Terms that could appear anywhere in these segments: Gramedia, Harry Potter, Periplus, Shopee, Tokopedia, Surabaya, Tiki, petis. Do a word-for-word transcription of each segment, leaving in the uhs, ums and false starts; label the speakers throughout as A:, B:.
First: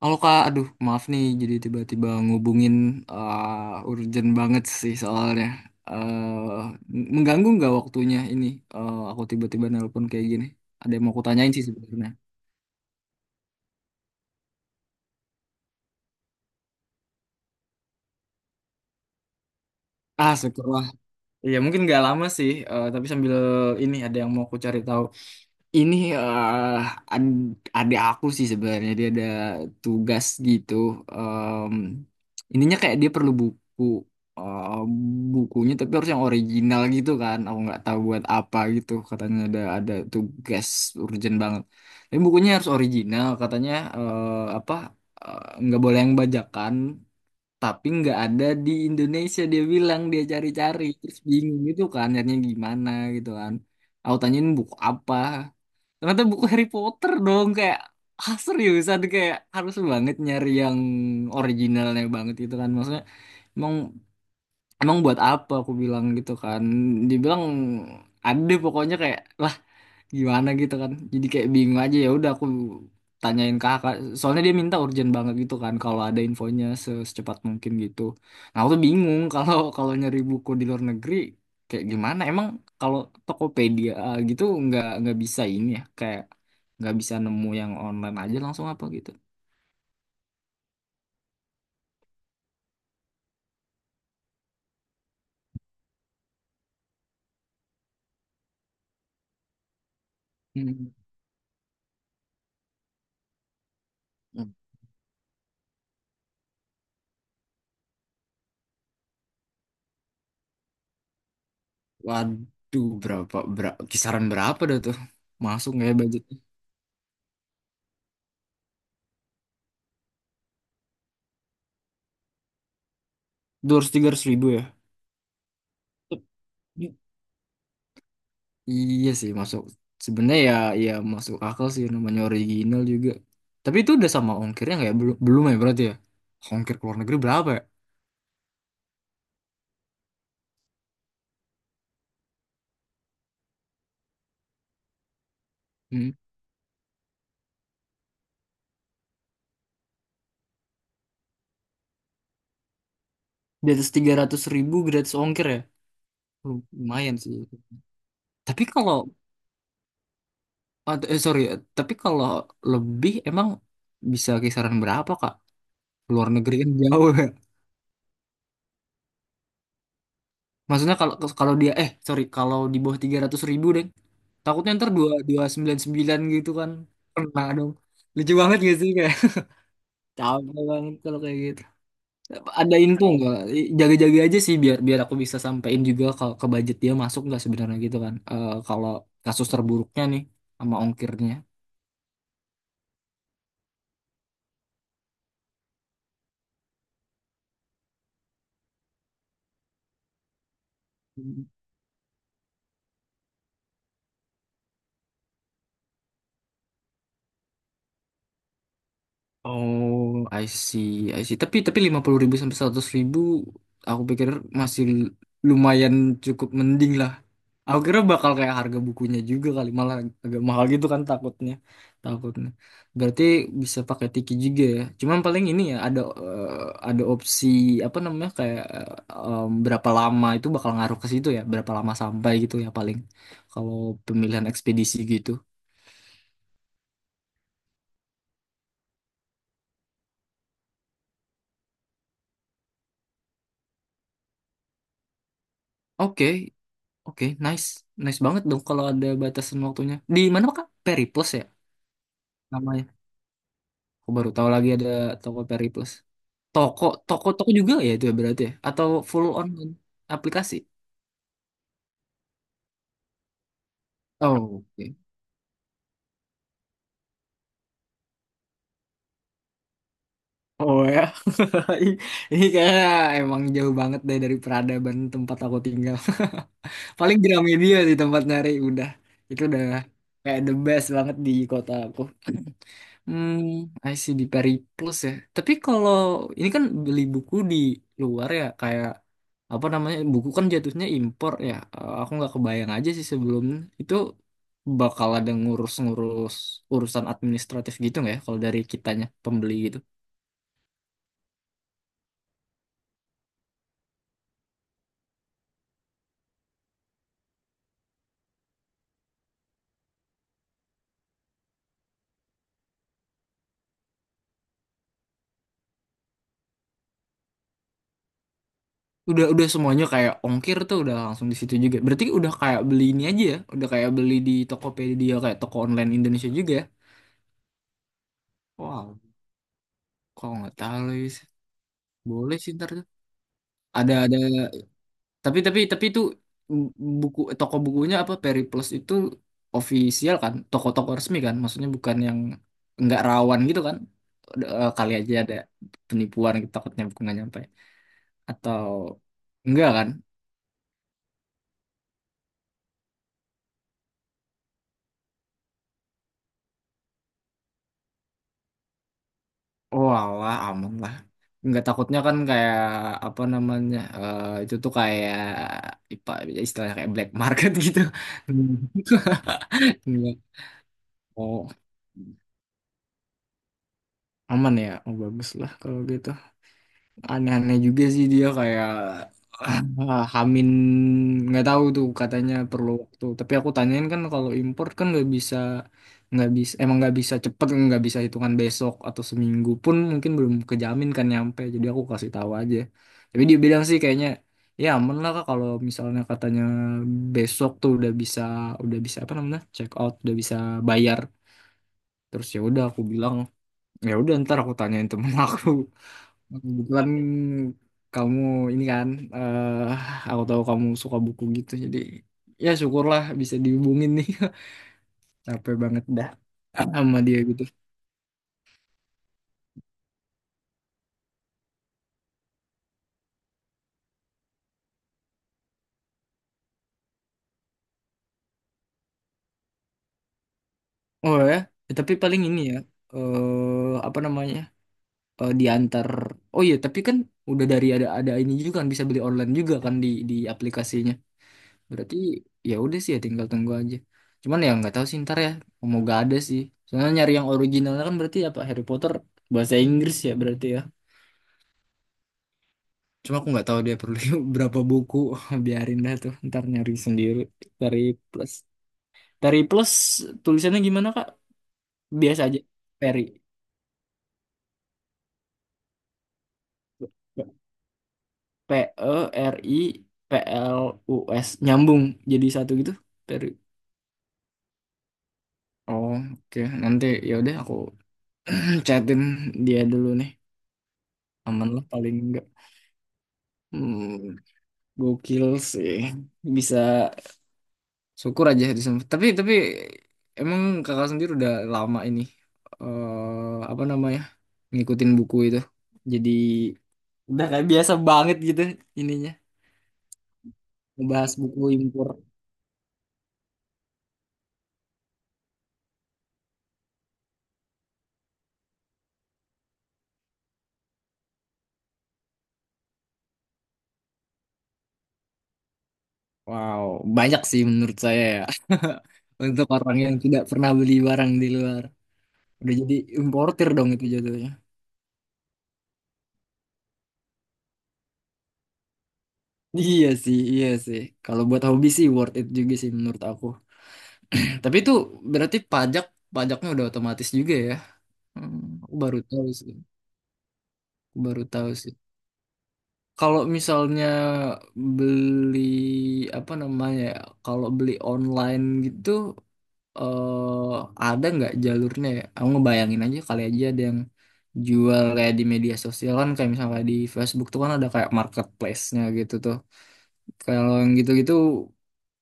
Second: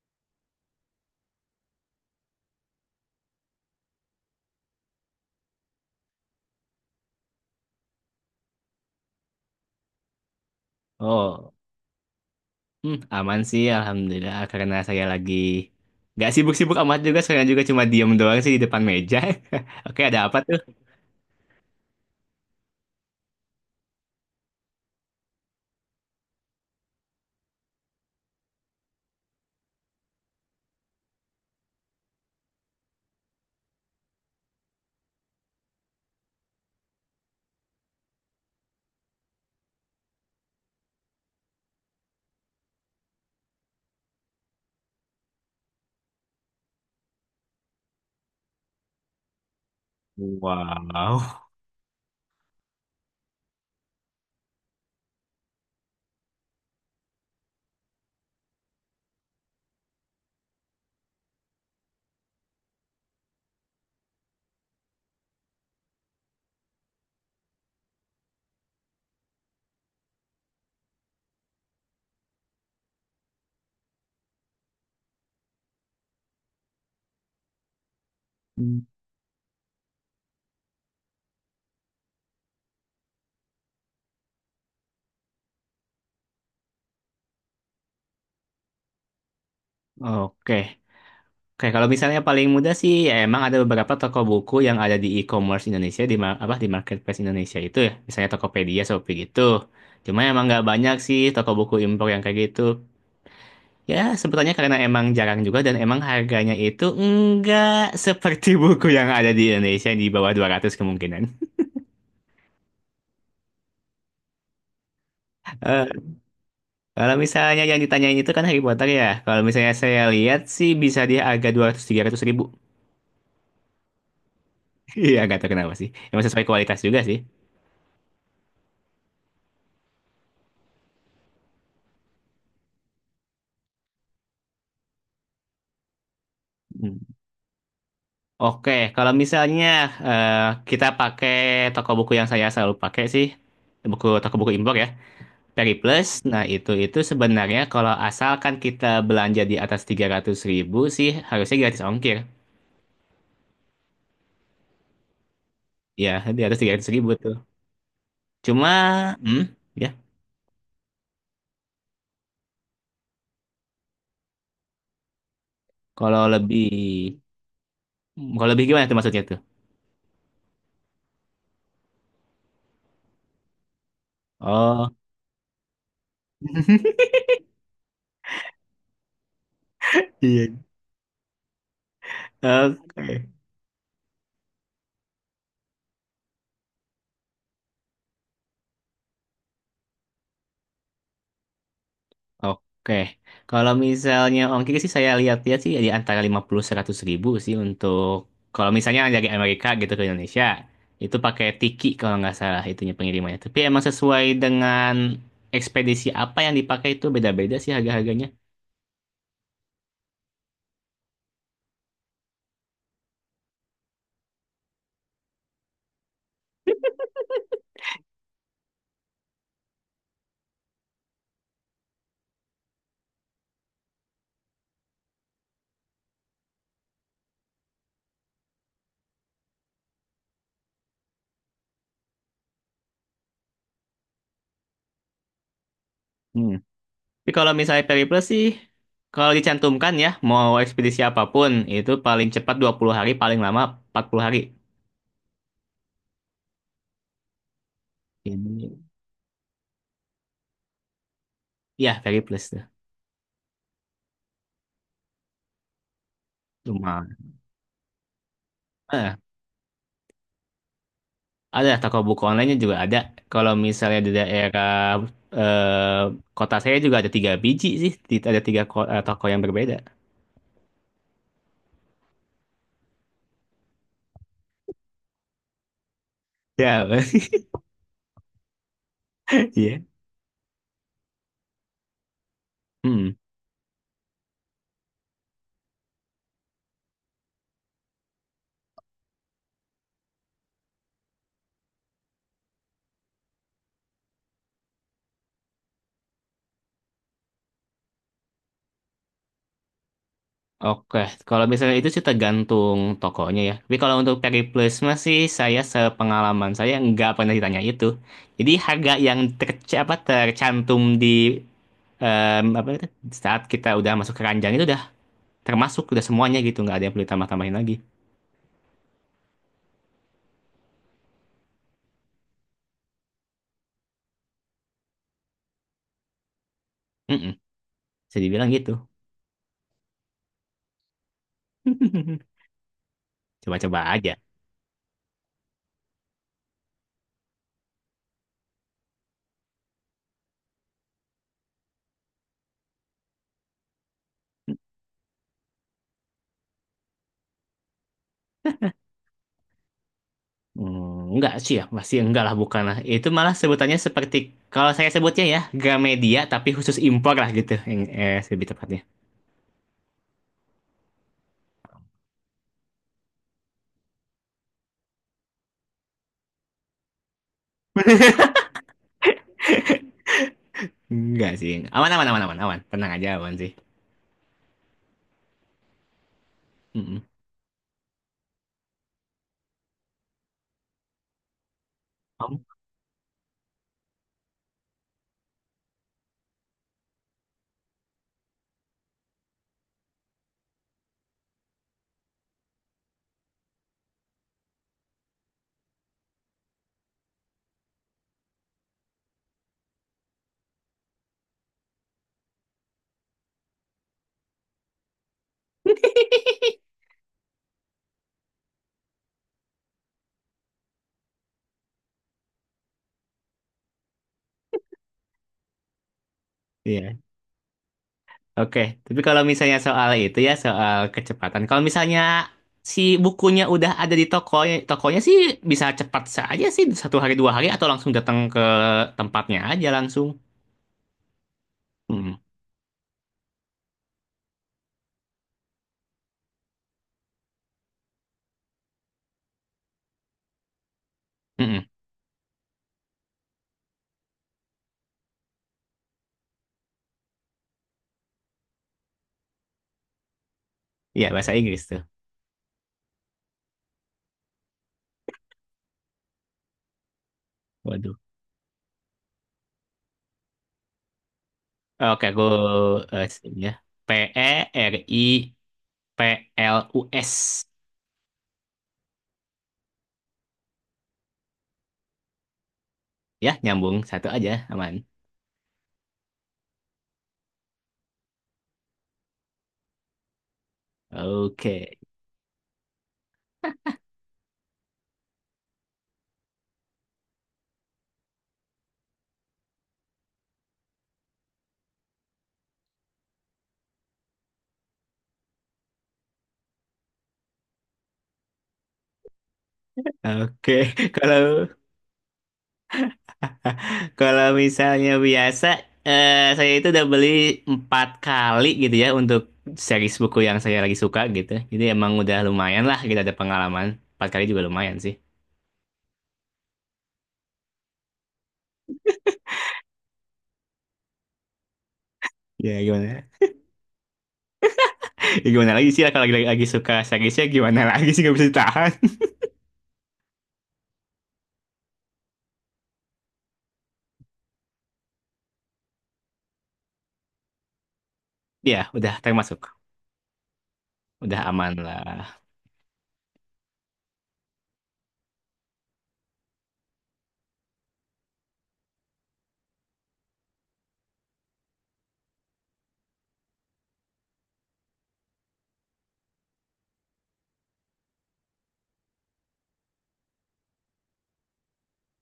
A: Halo Kak, aduh maaf nih jadi tiba-tiba ngubungin eh, urgent banget sih soalnya. eh Mengganggu nggak waktunya ini? Eh, aku tiba-tiba nelpon kayak gini. Ada yang mau aku
B: Oh,
A: tanyain sih sebenarnya.
B: hmm, aman sih, alhamdulillah. Karena saya lagi nggak sibuk-sibuk amat juga, sekarang juga cuma diem doang sih di depan meja. Oke, ada
A: Ah,
B: apa tuh?
A: syukurlah. Iya mungkin nggak lama sih, eh, tapi sambil ini ada yang mau aku cari tahu. Ini eh ad- Adik aku sih sebenarnya dia ada tugas gitu. Em, Ininya kayak dia perlu buku, eh, bukunya tapi harus yang original gitu kan. Aku nggak tahu buat apa gitu. Katanya ada ada tugas urgent banget. Tapi bukunya harus original. Katanya eh, apa, eh, nggak boleh yang bajakan. Tapi nggak ada di Indonesia, dia bilang dia cari-cari terus
B: Wow.
A: bingung gitu kan. Nyarinya gimana gitu kan. Aku tanyain buku apa, ternyata buku Harry Potter dong, kayak ah seriusan kayak harus banget nyari yang originalnya banget gitu kan, maksudnya emang emang buat apa aku bilang gitu kan, dibilang ada pokoknya kayak lah gimana gitu kan, jadi kayak bingung aja. Ya udah aku tanyain ke kakak soalnya dia minta urgent banget gitu kan, kalau ada infonya se- secepat mungkin gitu. Nah aku tuh
B: Hmm,
A: bingung kalau kalau nyari buku di luar negeri kayak gimana emang, kalau Tokopedia eh, gitu nggak nggak bisa ini ya, kayak nggak bisa nemu yang online aja langsung apa gitu.
B: Oke. Oke, kalau misalnya paling mudah sih, ya emang ada beberapa toko buku yang ada di e-commerce Indonesia, di ma- apa di marketplace Indonesia itu ya, misalnya Tokopedia, Shopee gitu. Cuma emang nggak
A: Hmm.
B: banyak sih toko buku impor yang kayak gitu. Ya, sebetulnya karena emang jarang juga dan emang harganya itu enggak seperti buku yang ada di Indonesia di bawah dua ratus kemungkinan.
A: Waduh, berapa, berapa kisaran berapa dah tuh? Masuk
B: Eh,
A: nggak ya budgetnya?
B: Kalau misalnya yang ditanyain itu kan Harry Potter ya. Kalau misalnya saya lihat sih bisa dia harga dua ratus tiga ratus ribu.
A: Dua ratus tiga ratus ribu ya?
B: Iya, nggak tahu kenapa sih. Emang sesuai kualitas juga sih.
A: Iya sih masuk sebenarnya ya, ya masuk akal sih namanya original juga. Tapi itu udah sama ongkirnya nggak ya? Belum belum ya berarti ya. Ongkir ke
B: Hmm.
A: luar negeri berapa ya?
B: Oke, kalau misalnya eh, kita pakai toko buku yang saya selalu pakai sih, buku toko buku impor ya. Periplus,
A: Hmm.
B: nah itu itu sebenarnya kalau asalkan kita belanja di atas tiga ratus ribu sih harusnya gratis ongkir.
A: Di atas tiga ratus gratis ongkir ya.
B: Ya, di atas
A: Lu-
B: tiga ratus ribu
A: Lumayan
B: tuh.
A: sih. Tapi kalau
B: Cuma, hmm, ya,
A: atau- eh sorry, eh, tapi kalau lebih emang bisa kisaran berapa Kak?
B: kalau
A: Luar negeri
B: lebih,
A: kan jauh ya.
B: kalau lebih gimana tuh maksudnya tuh?
A: Maksudnya kalau kalau dia eh sorry kalau di bawah tiga ratus deh. Takutnya ntar
B: Oh,
A: dua dua sembilan sembilan gitu kan. Kena dong. Lucu banget gak sih.
B: Iya.
A: Capek banget kalau kayak gitu. Ada info
B: Oke.
A: nggak? Jaga-jaga aja sih biar biar aku bisa sampein juga kalau ke budget dia masuk nggak sebenarnya gitu kan. Eh, kalau kasus terburuknya nih sama ongkirnya.
B: Oke, kalau misalnya ongkir sih saya lihat-lihat sih ya di antara lima puluh seratus ribu sih untuk kalau misalnya dari Amerika gitu ke Indonesia itu pakai Tiki kalau nggak salah itunya pengirimannya. Tapi emang sesuai dengan ekspedisi apa yang dipakai itu beda-beda sih harga-harganya.
A: Oh, I see, I see. Tapi tapi lima puluh ribu sampai seratus ribu aku pikir masih lumayan cukup mending lah. Aku kira bakal kayak harga bukunya juga kali, malah agak mahal gitu kan takutnya. Takutnya. Berarti bisa pakai Tiki juga ya. Cuman paling ini ya ada eh, ada opsi apa namanya kayak, eh, em, berapa lama itu bakal ngaruh ke situ ya, berapa lama sampai gitu ya, paling kalau pemilihan ekspedisi gitu.
B: Hmm. Tapi kalau misalnya Periplus sih kalau dicantumkan ya mau ekspedisi apapun itu paling cepat dua puluh hari paling lama empat puluh hari.
A: Oke, oke, nice. Nice banget dong
B: Ini
A: kalau ada batasan waktunya. Di mana Kak? Periplus ya
B: ya Periplus tuh.
A: namanya. Aku baru tahu lagi ada Tokopedia Plus. Toko,
B: Lumayan.
A: toko, toko juga ya itu ya berarti ya? Atau full online aplikasi?
B: Ada toko buku online-nya juga ada. Kalau misalnya di
A: Oh,
B: daerah
A: oke.
B: eh, kota saya juga ada tiga biji sih. Di- Ada tiga ko- eh, toko yang berbeda.
A: Oh ya. Ini ini kayaknya emang jauh banget deh dari peradaban tempat aku tinggal.
B: Ya,
A: Paling Gramedia sih tempat nyari udah. Itu udah
B: iya.
A: kayak the best banget di kota aku.
B: Hmm.
A: Hmm, I see, di Peri Plus ya. Tapi kalau ini kan beli buku di luar ya, kayak apa namanya, buku kan jatuhnya impor ya. Eh, Aku nggak kebayang aja sih sebelum itu bakal ada ngurus-ngurus urusan administratif gitu nggak ya? Kalau dari kitanya pembeli gitu.
B: Oke, kalau misalnya itu sih tergantung tokonya ya. Tapi kalau untuk Periplusma sih saya sepengalaman saya nggak pernah ditanya itu. Jadi harga yang terc- apa, tercantum di em, apa itu, saat kita udah masuk keranjang itu udah termasuk udah semuanya gitu nggak ada yang perlu ditambah-tambahin lagi.
A: Udah udah semuanya kayak ongkir tuh udah langsung di situ juga. Berarti udah kayak beli ini aja ya, udah kayak beli di Tokopedia, kayak toko online Indonesia juga ya.
B: Mm-mm, bisa dibilang gitu.
A: Wow, kok nggak tahu lagi sih. Boleh sih ntar tuh.
B: Coba-coba
A: Ada
B: aja.
A: ada. Tapi tapi tapi itu, mm, buku toko bukunya apa Periplus itu official kan, toko-toko resmi kan, maksudnya bukan yang nggak rawan gitu kan. Eh, Kali aja ada penipuan gitu, takutnya buku nggak nyampe atau enggak kan?
B: Hmm, enggak sih ya, masih enggak lah, bukan lah. Itu malah sebutannya seperti, kalau saya sebutnya ya, Gramedia, tapi khusus impor lah gitu. Yang, eh, lebih tepatnya.
A: Oh alah aman lah. Nggak takutnya kan kayak apa namanya, eh, itu tuh kayak ipa istilahnya kayak black market gitu. Enggak.
B: Enggak
A: Oh
B: sih. Aman, aman, aman, aman, aman. Tenang aja, aman sih.
A: aman ya, oh bagus lah kalau gitu.
B: Mm-mm.
A: Aneh-aneh juga sih dia kayak ah, Hamin nggak tahu tuh katanya
B: Om?
A: perlu waktu, tapi aku tanyain kan kalau import kan nggak bisa nggak bisa, emang nggak bisa cepet, nggak bisa hitungan besok atau seminggu pun mungkin belum kejamin kan nyampe, jadi aku kasih tahu aja. Tapi dia bilang sih kayaknya ya aman lah Kak, kalau misalnya katanya besok tuh udah bisa, udah bisa apa namanya check out, udah bisa bayar. Terus ya udah aku bilang ya udah ntar aku tanyain temen aku. Kebetulan kamu ini kan, eh aku tahu kamu suka buku gitu, jadi ya syukurlah bisa dihubungin nih. Capek banget dah
B: Iya.
A: sama dia gitu.
B: Oke, tapi kalau misalnya soal itu ya, soal kecepatan. Kalau misalnya si bukunya udah ada di tokonya, tokonya sih bisa cepat saja sih, satu hari dua hari, atau langsung datang ke tempatnya aja langsung.
A: Oh ya. Eh, tapi
B: Mm-mm.
A: paling ini ya, eh apa namanya, eh, diantar. Oh iya, tapi kan udah dari ada ada ini juga kan, bisa beli online juga kan di di aplikasinya.
B: Mm-mm.
A: Berarti ya udah sih ya, tinggal tunggu aja. Cuman ya nggak tahu sih ntar ya, mau gak ada sih. Soalnya nyari yang originalnya kan berarti apa, Harry Potter bahasa Inggris ya berarti ya.
B: Iya, bahasa Inggris tuh.
A: Cuma aku nggak tahu dia perlu berapa buku. Biarin dah tuh. Ntar nyari sendiri. Tari
B: Waduh.
A: Plus. Tari Plus tulisannya gimana, Kak?
B: Eh, Oke,
A: Biasa
B: aku
A: aja. Peri.
B: eh, sini ya. P E R I P L U S.
A: P E R I P L U S. Nyambung jadi satu gitu. Peri.
B: Ya, nyambung satu aja, aman.
A: Oh, oke. Nanti ya udah aku chatin dia dulu nih. Aman lah
B: Oke.
A: paling enggak. Hmm, gokil sih. Bisa syukur aja di sana. Tapi tapi emang kakak sendiri udah lama ini, eh apa namanya, ngikutin buku itu. Jadi udah kayak biasa banget gitu ininya
B: Oke.
A: ngebahas buku
B: Kalau
A: impor.
B: kalau misalnya biasa eh, saya itu udah beli empat kali gitu ya untuk series buku yang saya lagi suka gitu. Jadi emang udah lumayan lah kita ada pengalaman. Empat kali juga lumayan sih.
A: Wow, banyak sih menurut saya ya. Untuk orang yang tidak pernah beli barang di luar. Udah
B: Ya
A: jadi
B: gimana?
A: importir dong itu jatuhnya.
B: Ya, gimana lagi sih lah kalau lagi, lagi lagi suka seriesnya gimana lagi sih nggak bisa ditahan.
A: Iya sih, iya sih. Kalau buat hobi sih worth it juga sih menurut aku. Tapi itu berarti pajak pajaknya udah otomatis juga ya.
B: Ya,
A: Hmm, aku
B: udah
A: baru tahu
B: termasuk.
A: sih.
B: Udah
A: Baru
B: aman
A: tahu sih.
B: lah.
A: Kalau misalnya beli apa namanya ya, kalau beli online gitu, eh ada nggak jalurnya ya? Aku ngebayangin aja kali aja ada yang jual kayak di media sosial, kan kayak misalnya di Facebook tuh kan ada kayak marketplace-nya gitu tuh. Kalau yang gitu-gitu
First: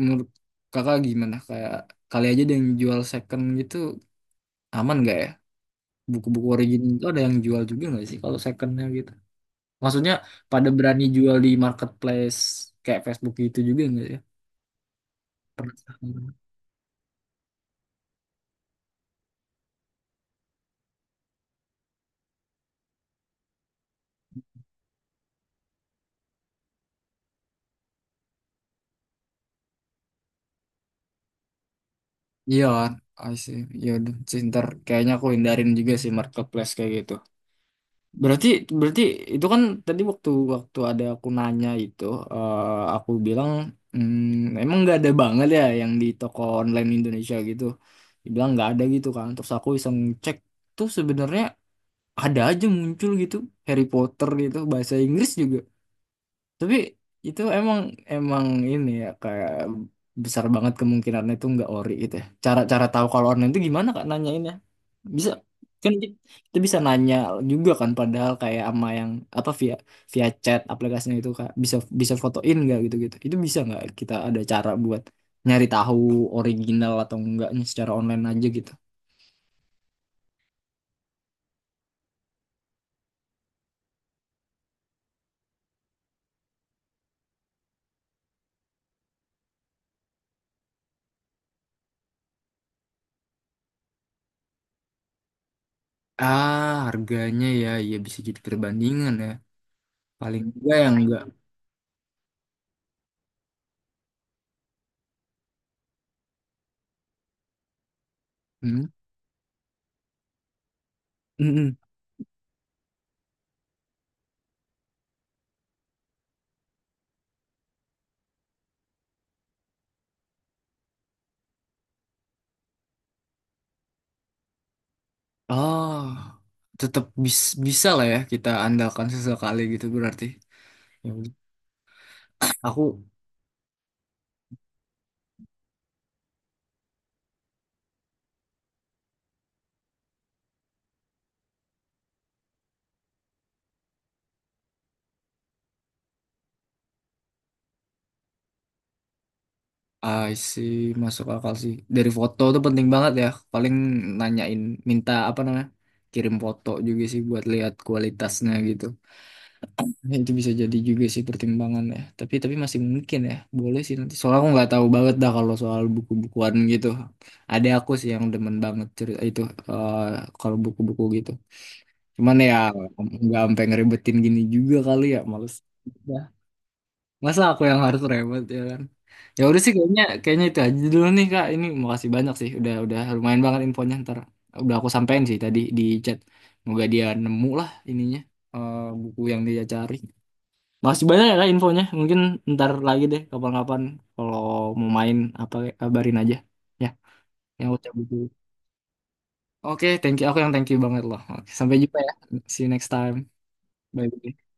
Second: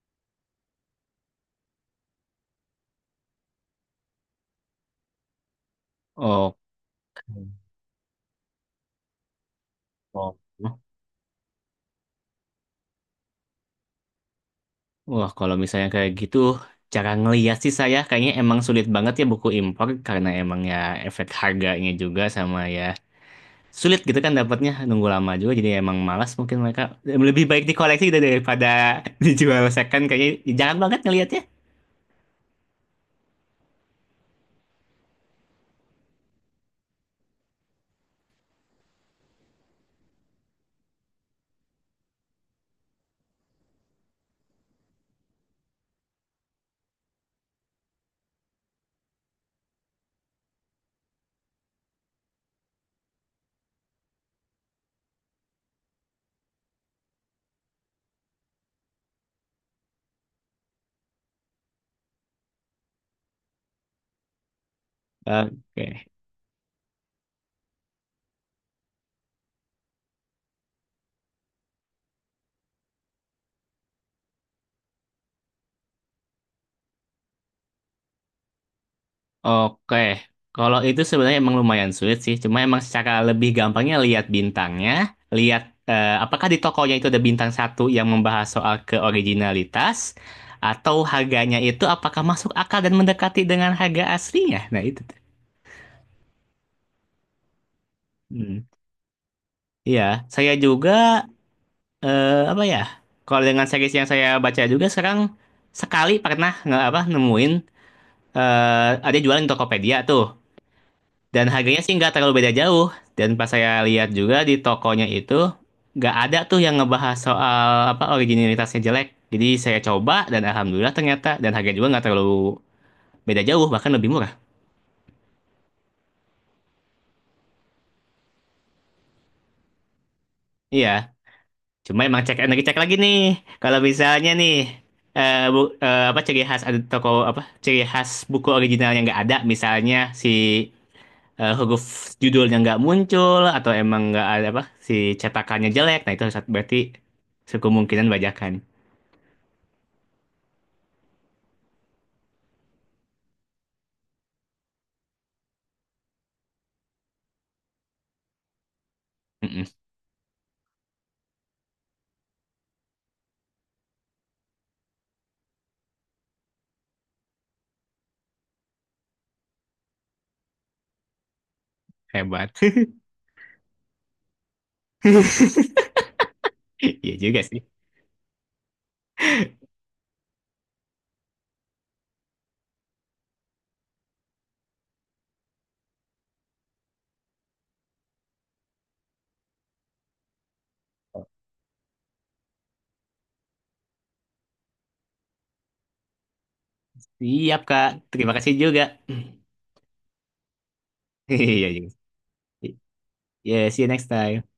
A: menurut kakak gimana? Kayak kali aja ada yang jual second gitu aman nggak ya? Buku-buku
B: Oh.
A: original itu ada yang jual juga nggak sih kalau secondnya gitu? Maksudnya
B: Oh.
A: pada berani jual di marketplace kayak Facebook gitu juga nggak ya?
B: Wah, kalau misalnya kayak
A: Pernah.
B: gitu, cara ngeliat sih saya kayaknya emang sulit banget ya buku impor karena emang ya efek harganya juga sama ya sulit gitu kan dapatnya nunggu lama juga jadi emang malas mungkin mereka lebih baik dikoleksi gitu daripada dijual second kayaknya jarang banget ngeliatnya.
A: Iya kan? I see. Ya udah sih, ntar kayaknya aku hindarin juga sih marketplace kayak gitu. Berarti berarti itu kan tadi waktu waktu ada aku nanya itu, eh, aku bilang, "Hmm, emang nggak ada banget ya yang di toko online Indonesia gitu." Dibilang nggak ada gitu kan. Terus aku iseng cek tuh sebenarnya ada aja muncul gitu, Harry Potter gitu bahasa Inggris juga. Tapi itu emang emang ini ya kayak besar banget kemungkinannya itu nggak ori gitu ya. Cara-cara tahu kalau online itu gimana Kak nanyainnya? Bisa kan,
B: Oke.
A: ki- kita bisa nanya juga kan, padahal kayak ama yang apa, via via chat aplikasinya itu Kak, bisa bisa fotoin nggak gitu-gitu. Itu bisa nggak kita ada cara buat nyari tahu original atau enggaknya secara online aja gitu.
B: Oke, kalau itu sebenarnya emang lumayan sulit sih. Cuma emang secara lebih gampangnya lihat bintangnya, lihat eh, apakah di tokonya itu ada bintang satu yang membahas soal keoriginalitas, atau harganya itu apakah masuk akal dan mendekati dengan harga aslinya. Nah itu tuh.
A: Ah, harganya ya, ya bisa jadi
B: Hmm.
A: perbandingan ya.
B: Iya,
A: Paling
B: saya
A: enggak
B: juga
A: yang enggak.
B: eh, apa ya? Kalau dengan series yang saya baca juga sekarang sekali pernah nggak apa nemuin eh ada jualan di Tokopedia tuh. Dan
A: Hmm.
B: harganya sih nggak terlalu beda jauh. Dan pas saya lihat juga di tokonya itu nggak ada tuh yang ngebahas soal apa originalitasnya jelek. Jadi saya coba dan alhamdulillah ternyata dan harganya juga nggak terlalu beda jauh bahkan lebih murah.
A: Oh, tetap bis- bisa lah ya kita andalkan sesekali gitu berarti.
B: Iya.
A: Ya udah.
B: Cuma emang cek lagi cek lagi
A: Aku
B: nih. Kalau misalnya nih eh, bu- eh, apa ciri khas ada toko apa ciri khas buku originalnya nggak ada misalnya si eh, huruf judulnya nggak muncul atau emang nggak ada apa si cetakannya jelek. Nah itu harus- berarti kemungkinan bajakan.
A: I see, masuk akal sih. Dari foto tuh penting banget ya. Paling nanyain minta apa namanya? Kirim foto juga sih buat lihat kualitasnya gitu.
B: Mm-mm,
A: Ya, itu bisa jadi juga sih pertimbangan ya. Tapi tapi masih mungkin ya. Boleh sih nanti. Soalnya aku nggak tahu banget dah kalau soal buku-bukuan gitu. Ada aku sih yang demen banget cerita itu, eh, kalau buku-buku gitu. Cuman
B: hebat.
A: ya nggak sampai ngeribetin gini juga kali ya, males. Ya.
B: Iya juga
A: Masa
B: sih.
A: aku yang harus ribet ya kan? Ya udah sih, kayaknya kayaknya itu aja dulu nih Kak. Ini makasih banyak sih, udah udah lumayan banget infonya, ntar udah aku sampein sih tadi di chat. Semoga dia nemu lah ininya, eh, buku yang dia cari. Makasih banyak ya Kak infonya. Mungkin ntar lagi deh kapan-kapan kalau mau main apa, kabarin aja ya.
B: Siap,
A: Yang aku
B: Kak.
A: cabut dulu.
B: Terima kasih juga.
A: Oke, thank you. Aku yang thank you banget loh. Oke,
B: Iya
A: sampai jumpa
B: juga.
A: ya. See you next time.
B: Yeah, see you next time.
A: Bye.